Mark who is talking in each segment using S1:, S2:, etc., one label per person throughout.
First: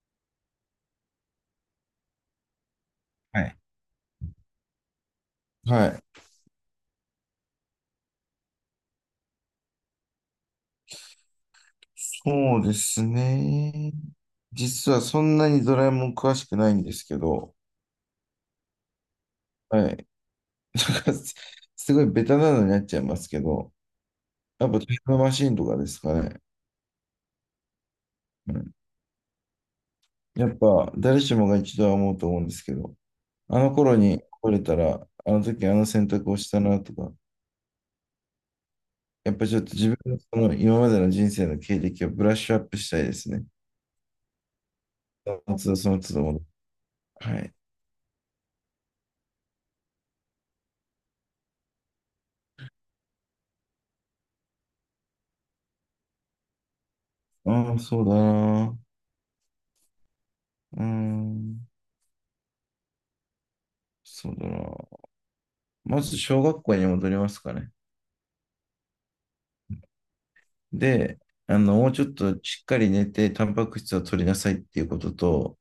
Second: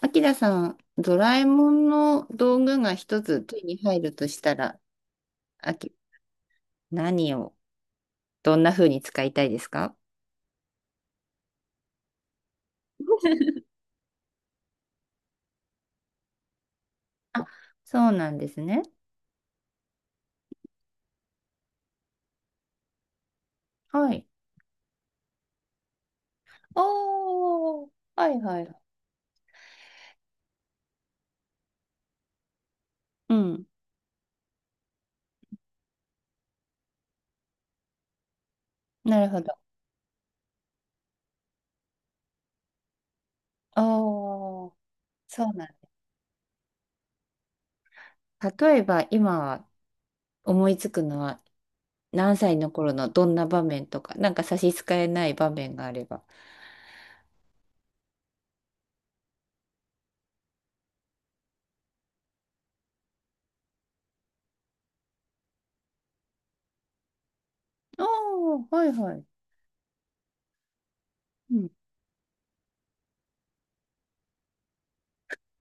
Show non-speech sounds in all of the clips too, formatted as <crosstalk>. S1: あきらさん、ドラえもんの道具が一
S2: は
S1: つ
S2: い。
S1: 手に入るとしたら、あ
S2: は
S1: き、
S2: い。
S1: 何を、どんな風に使いたいですか？
S2: そうですね。実はそんなにドラえもん詳しくないんですけ
S1: あ、
S2: ど、
S1: そうなんですね。
S2: はい。<laughs> なんかすごいベタなのになっちゃいますけど、
S1: はい。
S2: やっぱタイムマシーンとかですかね。
S1: おー、はい
S2: う
S1: はい。
S2: ん、やっぱ誰しもが一度は思うと思うんですけど、
S1: う
S2: あ
S1: ん。
S2: の頃に来れたら、あの時あの選択をしたなとか、
S1: なる
S2: やっ
S1: ほ
S2: ぱち
S1: ど。
S2: ょっと自分のその今までの人生の経歴をブラッシュアップしたいですね。
S1: おー、
S2: そ
S1: そう
S2: の
S1: な
S2: 都度
S1: ん
S2: その都度戻って。はい。
S1: だ。例えば、今思いつくのは、何歳の頃のどんな場面とか、なんか差し支えない場面があれば。
S2: ああ、そうだな。うーん、そうだな。まず小学校に戻りますかね。
S1: おー、はいはい。
S2: で、
S1: うん、
S2: もうちょっとしっかり寝て、タンパク質を取りなさいっていうことと、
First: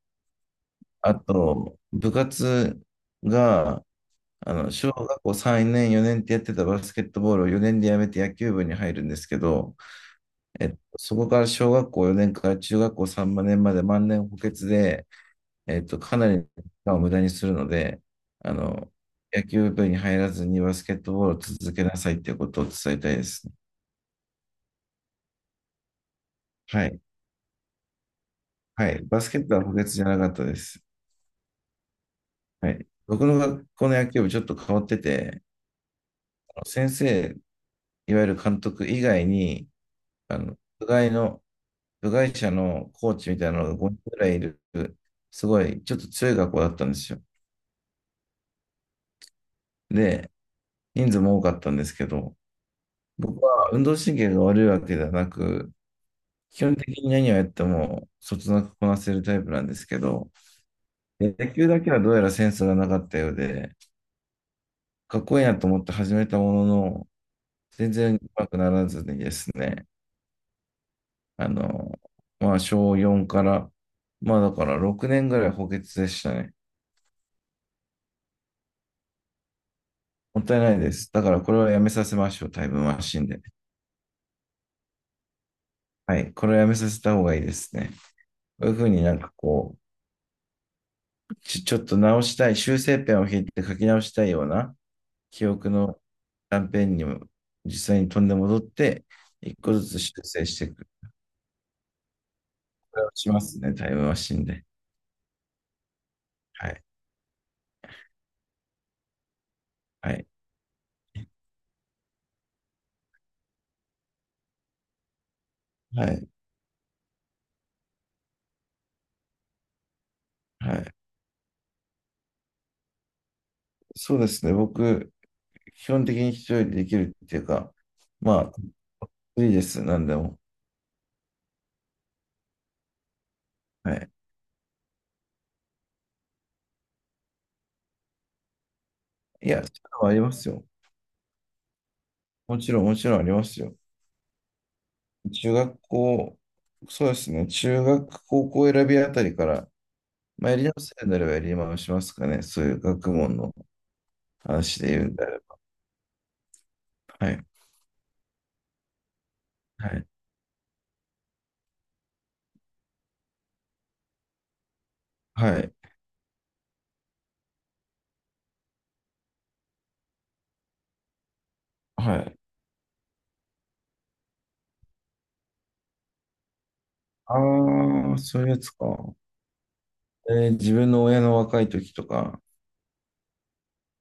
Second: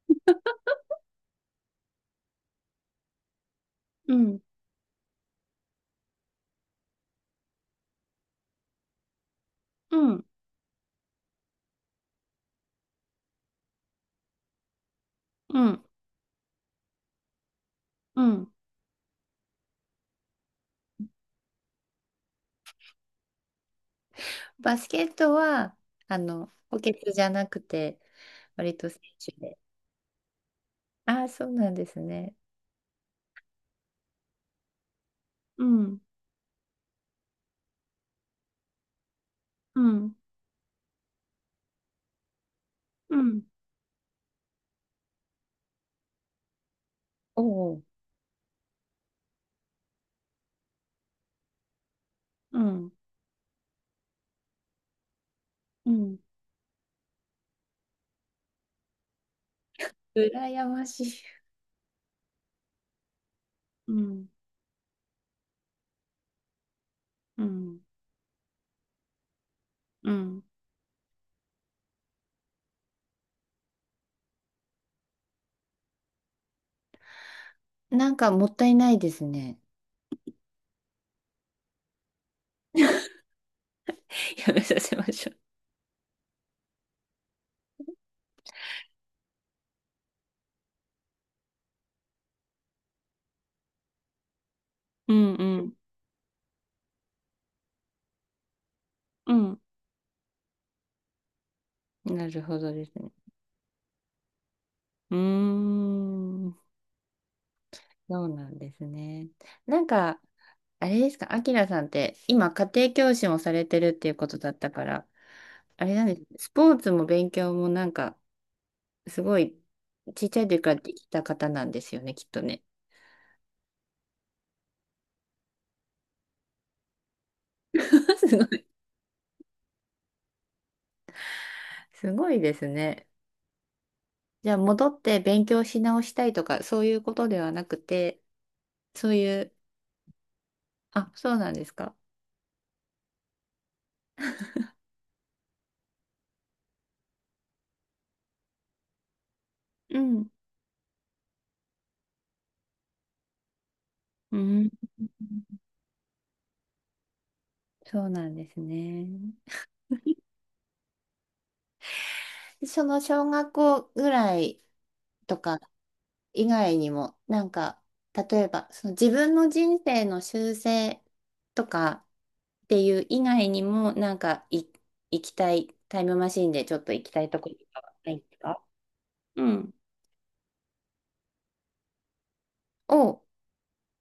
S2: あと、部活が、
S1: うん、
S2: 小学校3年、4年ってやってたバスケットボールを4年でやめて野球部に入るんですけど、
S1: うん、
S2: そこから小学校4年から中学校3年まで万年補欠で、
S1: うん、
S2: かなり時間を無駄にするので、
S1: うん。
S2: あの、野球部に入らずにバスケットボールを続けなさいっていうことを伝えたいですね。
S1: バスケットは、補
S2: は
S1: 欠
S2: い。
S1: じゃなくて、割と
S2: は
S1: 選
S2: い。バス
S1: 手
S2: ケット
S1: で。
S2: は補欠じゃなかったです。
S1: ああ、そうなんですね。
S2: はい。僕の学校の野球部ちょっと変わってて、
S1: うん、
S2: 先生、いわゆる監督以外に、
S1: うん、
S2: あの、部外の、部外者のコー
S1: う
S2: チみ
S1: ん、
S2: たいなのが5人ぐらいいる、すごい、ちょっと強い学校だったんですよ。
S1: おお、
S2: で、人数も多かったんですけど、
S1: うん、
S2: 僕は運動神経が悪いわけではなく、
S1: うん、
S2: 基本的に何をやっても、そつなくこなせるタイプなんですけど、
S1: 羨ましい。
S2: 野球だけはどうやらセンスがなかったようで、
S1: うん、
S2: かっこいいなと思って始めたものの、
S1: うん、
S2: 全然うまくならずにですね、
S1: うん、
S2: あの、まあ、小4から、まあ、だから6年ぐらい補欠でしたね。
S1: なんかもったいないですね。
S2: もったいないです。だからこれはやめさせましょう、タイムマシンで。
S1: <laughs> やめさせましょ
S2: はい、これはやめさせた方がいいですね。こういうふうになんかこう、ちょっと直したい、修正ペンを引いて書き直したいような
S1: う。うん、
S2: 記
S1: う
S2: 憶
S1: ん、
S2: の断片にも実際に飛んで戻って、
S1: う
S2: 一
S1: ん。
S2: 個ずつ修正していく。
S1: なるほどです
S2: これ
S1: ね。
S2: をしますね、タイムマシンで。
S1: うーん、
S2: はい、
S1: そうなんですね。なん
S2: は
S1: か、
S2: い、
S1: あれですか、アキラさんって今家庭教師もされてるっていうことだったから、あれな
S2: は
S1: んです、
S2: い、
S1: スポーツも勉強もなんかすごいちっちゃい時か
S2: は
S1: ら
S2: い。
S1: できた方なんですよね、きっとね。
S2: そうですね、僕、基本的に一人でできるっていうか、
S1: <laughs> すご
S2: ま
S1: い、
S2: あ、いいです、なんでも。
S1: すごいですね。
S2: はい。
S1: じゃあ戻って勉強し直したいとかそういうことではなくて、そうい
S2: い
S1: う、
S2: や、そういうのはありますよ。
S1: あ、そうなんですか。
S2: もちろん、もちろんありますよ。中学校、そうですね、中学、高校選びあたりから、
S1: うん。
S2: まあ、やり直せるならばやり直しますかね、そういう学問の
S1: うん。
S2: 話で言うんであれば。はい。
S1: そうなんですね。
S2: はい。
S1: その小学校ぐらいとか
S2: はい。
S1: 以外にも、なんか、例えば、その自分の人生の修正とか
S2: はい。
S1: っていう以外にも、なんかい、行きたい、タイムマシンでちょっと行きたいとことかはな
S2: ああ、
S1: いです
S2: そういうや
S1: か？
S2: つか。
S1: うん。
S2: 自分の親の若い時とか、
S1: お、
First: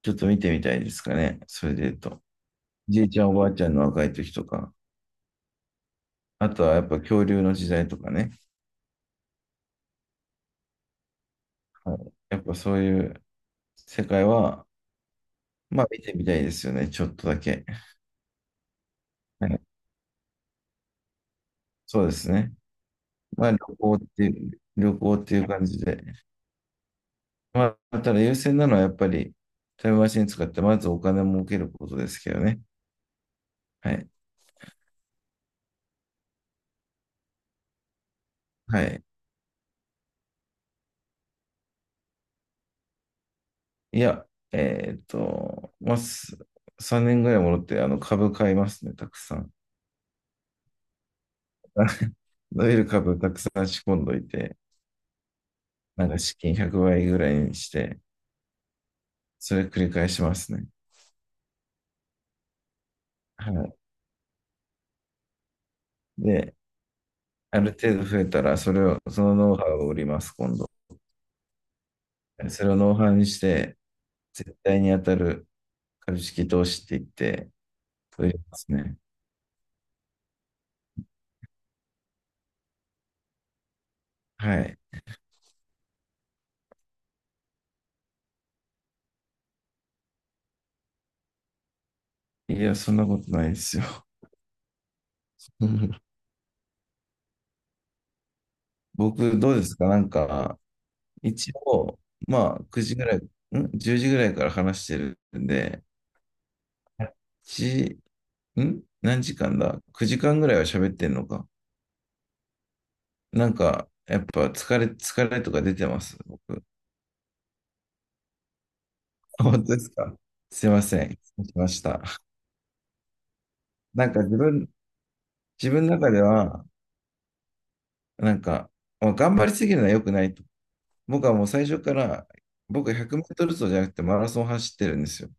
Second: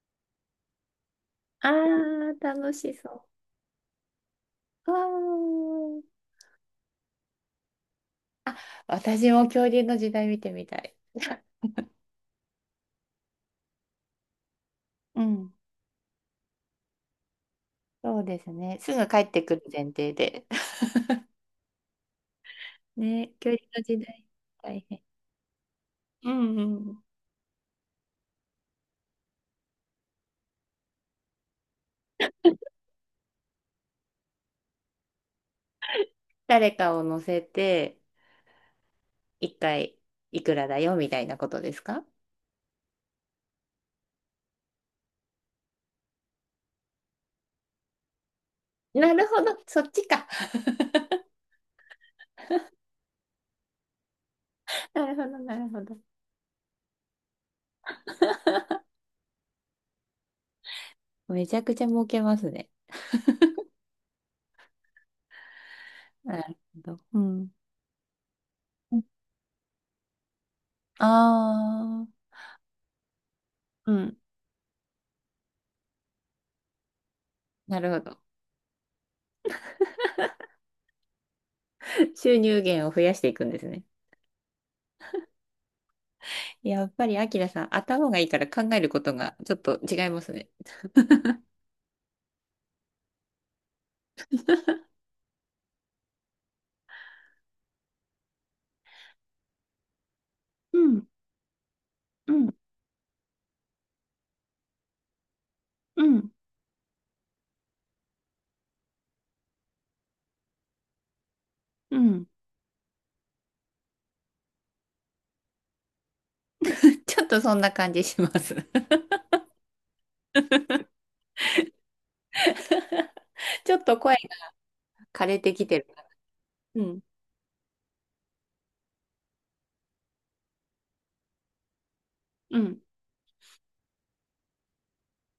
S2: ちょっと見てみたいですかね、
S1: あ
S2: それで言うと。
S1: ー、楽し
S2: じいちゃ
S1: そ
S2: ん、おばあちゃんの若い時とか。
S1: う。わー
S2: あとはやっぱ恐竜の時代とかね。
S1: あ、私も恐竜の時代見てみたい。
S2: はい。やっぱそういう世界は、
S1: うん。
S2: まあ見てみたいですよね。ちょっとだけ。
S1: そうですね。すぐ帰って
S2: は
S1: く
S2: い。
S1: る前提で。<laughs>
S2: そうですね。
S1: ね、
S2: ま
S1: 恐
S2: あ
S1: 竜の時代大
S2: 旅
S1: 変。
S2: 行っていう感じで。
S1: うんうん。
S2: まあ、ただ優先なのはやっぱりタイムマシン使ってまずお金を儲けることですけどね。はい。
S1: 誰かを乗せて、
S2: はい。
S1: 一回いくらだよみたいなことですか？
S2: いや、まあ、3年ぐらい戻ってあの株買いますね、た
S1: な
S2: く
S1: る
S2: さ
S1: ほ
S2: ん。
S1: ど、そっちか。<laughs>
S2: <laughs> 伸びる株たくさん仕込んどいて、
S1: なるほど、なるほど。
S2: なんか資金100倍ぐらいにして、それ繰り返しますね。
S1: めちゃくちゃ儲けますね。
S2: はい。
S1: な
S2: で、
S1: るほど。うん。
S2: ある程度増えたら、それを、そのノウハウを売ります、今度。
S1: ああ、
S2: それをノウハウにして、
S1: うん。
S2: 絶対に当たる株式投資って言って、
S1: なるほど。
S2: そう言いますね。
S1: <laughs> 収入源を増やしていくんですね。
S2: はい。
S1: やっぱり、アキラさん、頭がいいから考えることがちょっと違いますね。
S2: いや、そんなことないですよ。<laughs> 僕、どうですかなんか、
S1: うん、
S2: 一応、
S1: うん、
S2: まあ、9時ぐらい、ん？ 10 時ぐらいから話してるんで、
S1: うん、
S2: 1、ん何時間だ？ 9 時間ぐらいは喋ってんのか。
S1: うん。
S2: なんか、やっぱ疲れとか出てます、僕。
S1: <laughs> ちょっとそんな感じします。<laughs>
S2: 本当ですか？すいません。失礼しました。
S1: ちょっと
S2: なん
S1: 声が
S2: か
S1: 枯れてき
S2: 自
S1: てる。
S2: 分の中では、
S1: うん、
S2: なんか、まあ、頑張りすぎるのは良くないと。僕はもう最初から、
S1: うん。
S2: 僕100メートル走じゃなくてマラソン走ってるんですよ。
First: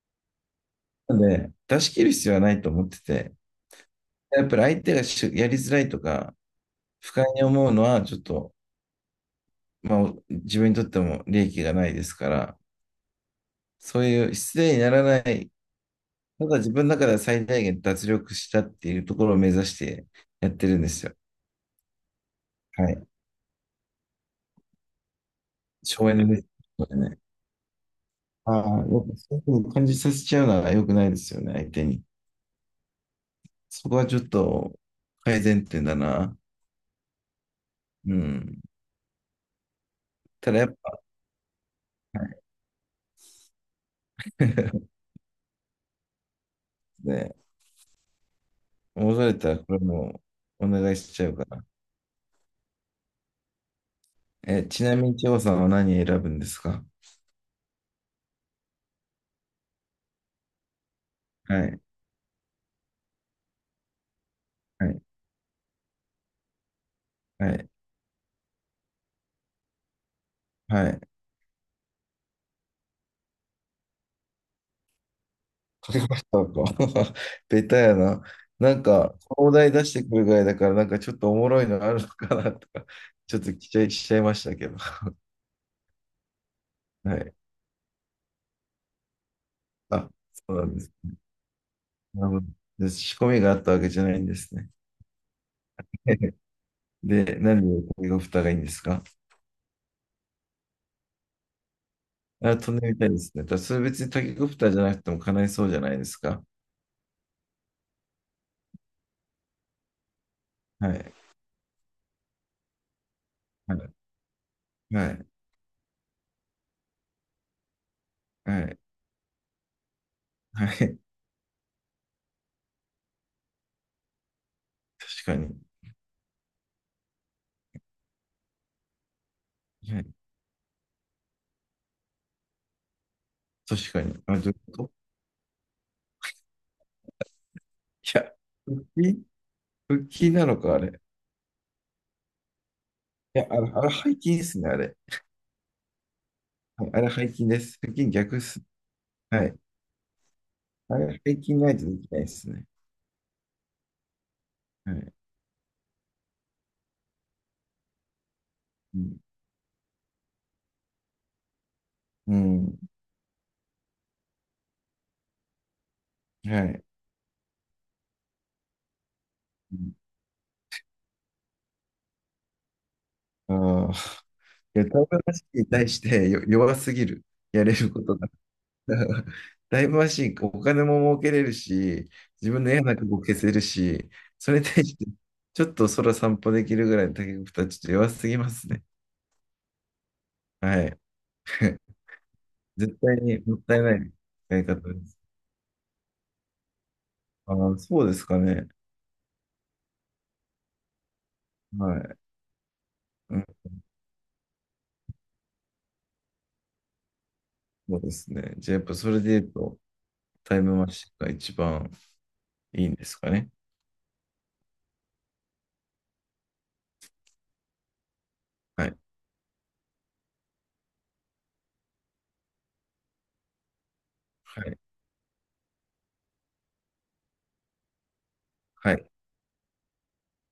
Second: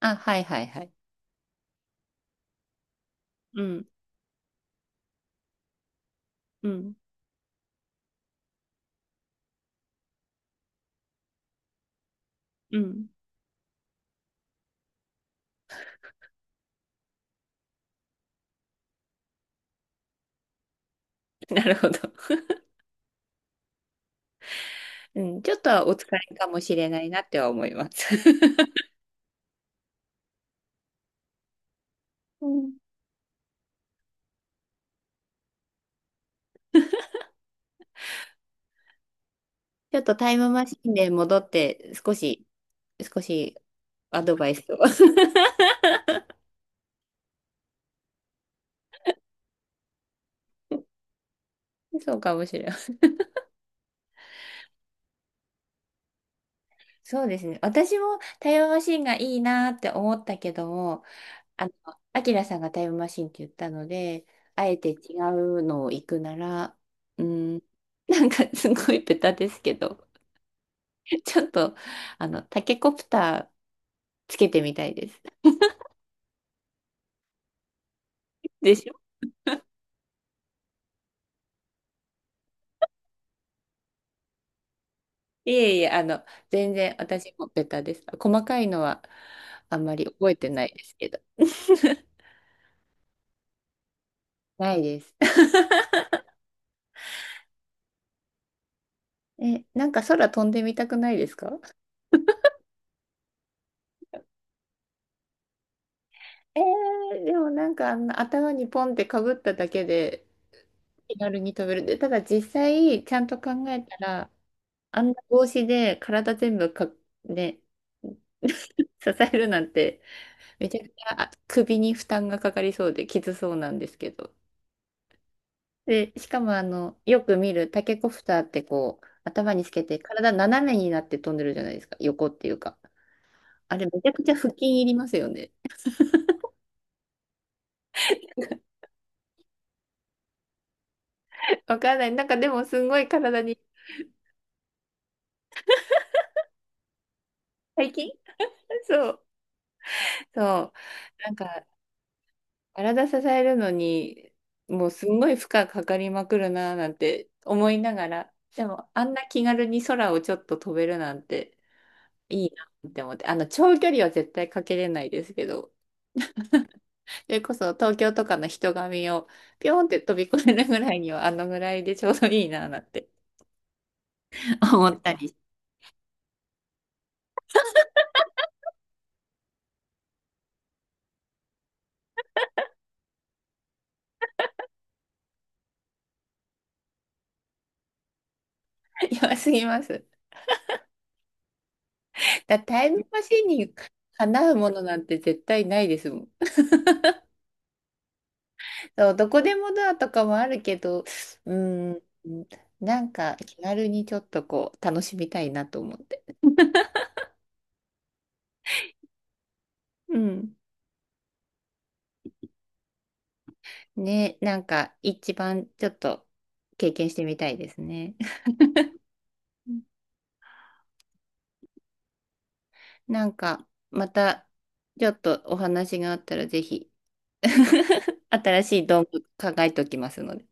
S1: あ、はいはいはい。
S2: なので、出し切る必要はないと思ってて、
S1: うん、
S2: やっぱり相手がしやりづらいとか、
S1: うん、
S2: 不快に思うのは、ちょっと、まあ、自分にとっても利益がないですから、
S1: うん。
S2: そういう失礼にならない、ただ自分の中では最大限脱力したっていうところを目指してやってるんですよ。
S1: <laughs> なるほど。<laughs>
S2: はい。
S1: うん、ちょっとはお疲
S2: 省エネ
S1: れ
S2: で
S1: か
S2: す。
S1: もし
S2: こ
S1: れない
S2: ね。
S1: なっては思います。
S2: ああ、や
S1: <laughs>
S2: っぱそういうふうに感じさせちゃうのは良くないですよね、相手に。
S1: うん。
S2: そこはちょっと改善点だな。うん。
S1: ちょっとタイム
S2: ただ
S1: マ
S2: やっ
S1: シン
S2: ぱ、
S1: で戻って、少しアドバイスを。
S2: <laughs>
S1: <laughs>
S2: ね、戻れたらこれもお願いしちゃうから。
S1: そうかもしれない。
S2: え、ちなみに、千穂さんは何選ぶんですか？
S1: そうですね。私もタイムマシンがいいなって思ったけども、
S2: は
S1: あの、
S2: い、
S1: アキラさんがタイムマシンって言ったので、あえ
S2: は
S1: て違
S2: い、
S1: うのを行くなら、う
S2: は
S1: ん、
S2: い、
S1: <laughs> なんかすごいベタですけど、
S2: はい。
S1: ちょっと、タケコプターつけてみたいです。
S2: かけましたか？<laughs> ベタやな。
S1: <laughs> で
S2: なん
S1: しょ？
S2: か、お題出してくるぐらいだから、なんかちょっとおもろいのあるのかなとか、ちょっと期待しちゃいましたけど。
S1: いえいえ、全然
S2: は
S1: 私
S2: い。
S1: もベタです。細かいのはあんまり
S2: あ、
S1: 覚え
S2: そ
S1: て
S2: う
S1: な
S2: な
S1: い
S2: んで
S1: で
S2: す。
S1: すけど。
S2: なるほど、仕込みがあったわけじゃないんですね。
S1: ないです。<laughs>
S2: <laughs> で、なんでタケコプターがいいんですか？
S1: え、なんか空飛んでみたくないですか？
S2: あ、飛んでみたいですね。ただそれ別にタケコプターじゃなくても叶いそうじゃないですか。
S1: えでもなんかあの頭にポンってかぶっただけで
S2: はい。
S1: 気軽に飛べる。で、ただ実際ちゃんと考
S2: は
S1: え
S2: い。
S1: たら、あ
S2: は
S1: んな
S2: い。
S1: 帽子で体全部か、ね、
S2: は
S1: <laughs>
S2: い。
S1: 支えるなんて
S2: は
S1: めちゃくち
S2: い。
S1: ゃあ首に負担がかかりそうできつそうなんですけど。
S2: 確かに。
S1: で、しかもよく見るタケコプターってこう、頭につけて
S2: はい。
S1: 体斜めになって飛んでるじゃないですか。横っていうか。あれ
S2: 確
S1: め
S2: か
S1: ちゃ
S2: に。
S1: くちゃ
S2: あ、ど
S1: 腹
S2: ういうこ
S1: 筋い
S2: と？
S1: りますよね。
S2: いや、腹筋、腹筋なのか、あれ。
S1: <laughs> わからない。なんかでもすごい
S2: い
S1: 体
S2: や、あ
S1: に、
S2: れ、あれ背筋ですね、あれ。はい、あれ背筋です。
S1: 最
S2: 腹
S1: 近
S2: 筋逆っす。
S1: そう。
S2: はい。
S1: そ
S2: あれ
S1: う。なん
S2: 背筋
S1: か
S2: ないとできないですね。
S1: 体支えるのに、もう
S2: は
S1: す
S2: い。
S1: んごい負荷かかりまくるなーなんて思いながら、でも
S2: う
S1: あん
S2: ん。
S1: な気軽に空をちょっと飛べるなんて
S2: う
S1: いいな
S2: ん。
S1: って思って、あの長距離は絶対かけれないですけど、
S2: はい。
S1: それこそ東京とかの人混みをピ
S2: う
S1: ョンっ
S2: ん。
S1: て飛び越えるぐらいにはあのぐらいでちょうどいいななんて
S2: ああ。
S1: <laughs>
S2: いや、
S1: 思
S2: タ
S1: っ
S2: イム
S1: た
S2: マ
S1: り。
S2: シーンに対してよ弱すぎる。やれることだから。<laughs> タイムマシーン、お金も儲けれるし、自分の嫌な過去を消せるし、それに対して、ちょっと空散歩できるぐらいの竹子たちちょっと弱すぎますね。
S1: <laughs> 弱すぎます。
S2: はい。<laughs>
S1: だタイ
S2: 絶
S1: ム
S2: 対
S1: マ
S2: に
S1: シン
S2: もっ
S1: に
S2: たいない
S1: かなう
S2: 使い
S1: もの
S2: 方
S1: な
S2: で
S1: ん
S2: す。
S1: て絶対ないですもん。
S2: ああ、そうですかね。
S1: そう、どこでもドアとかもあるけど、う
S2: は
S1: ーん、
S2: い。
S1: なんか
S2: うん、
S1: 気軽にちょっとこう楽しみたいなと思って。
S2: そうですね。じゃあ、やっぱそれで言うと、
S1: うん。
S2: タイムマシンが一番いいんですかね。
S1: ね、なんか一番ちょっと経験してみたいですね。
S2: はい。
S1: うん。なんかまた
S2: はい。
S1: ちょっとお話があったらぜひ。<laughs> 新しい
S2: は
S1: 道
S2: い。
S1: 具考えておきますので。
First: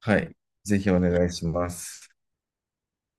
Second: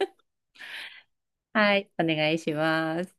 S2: はい。ぜひお願いしま
S1: はい、お
S2: す。
S1: 願いします。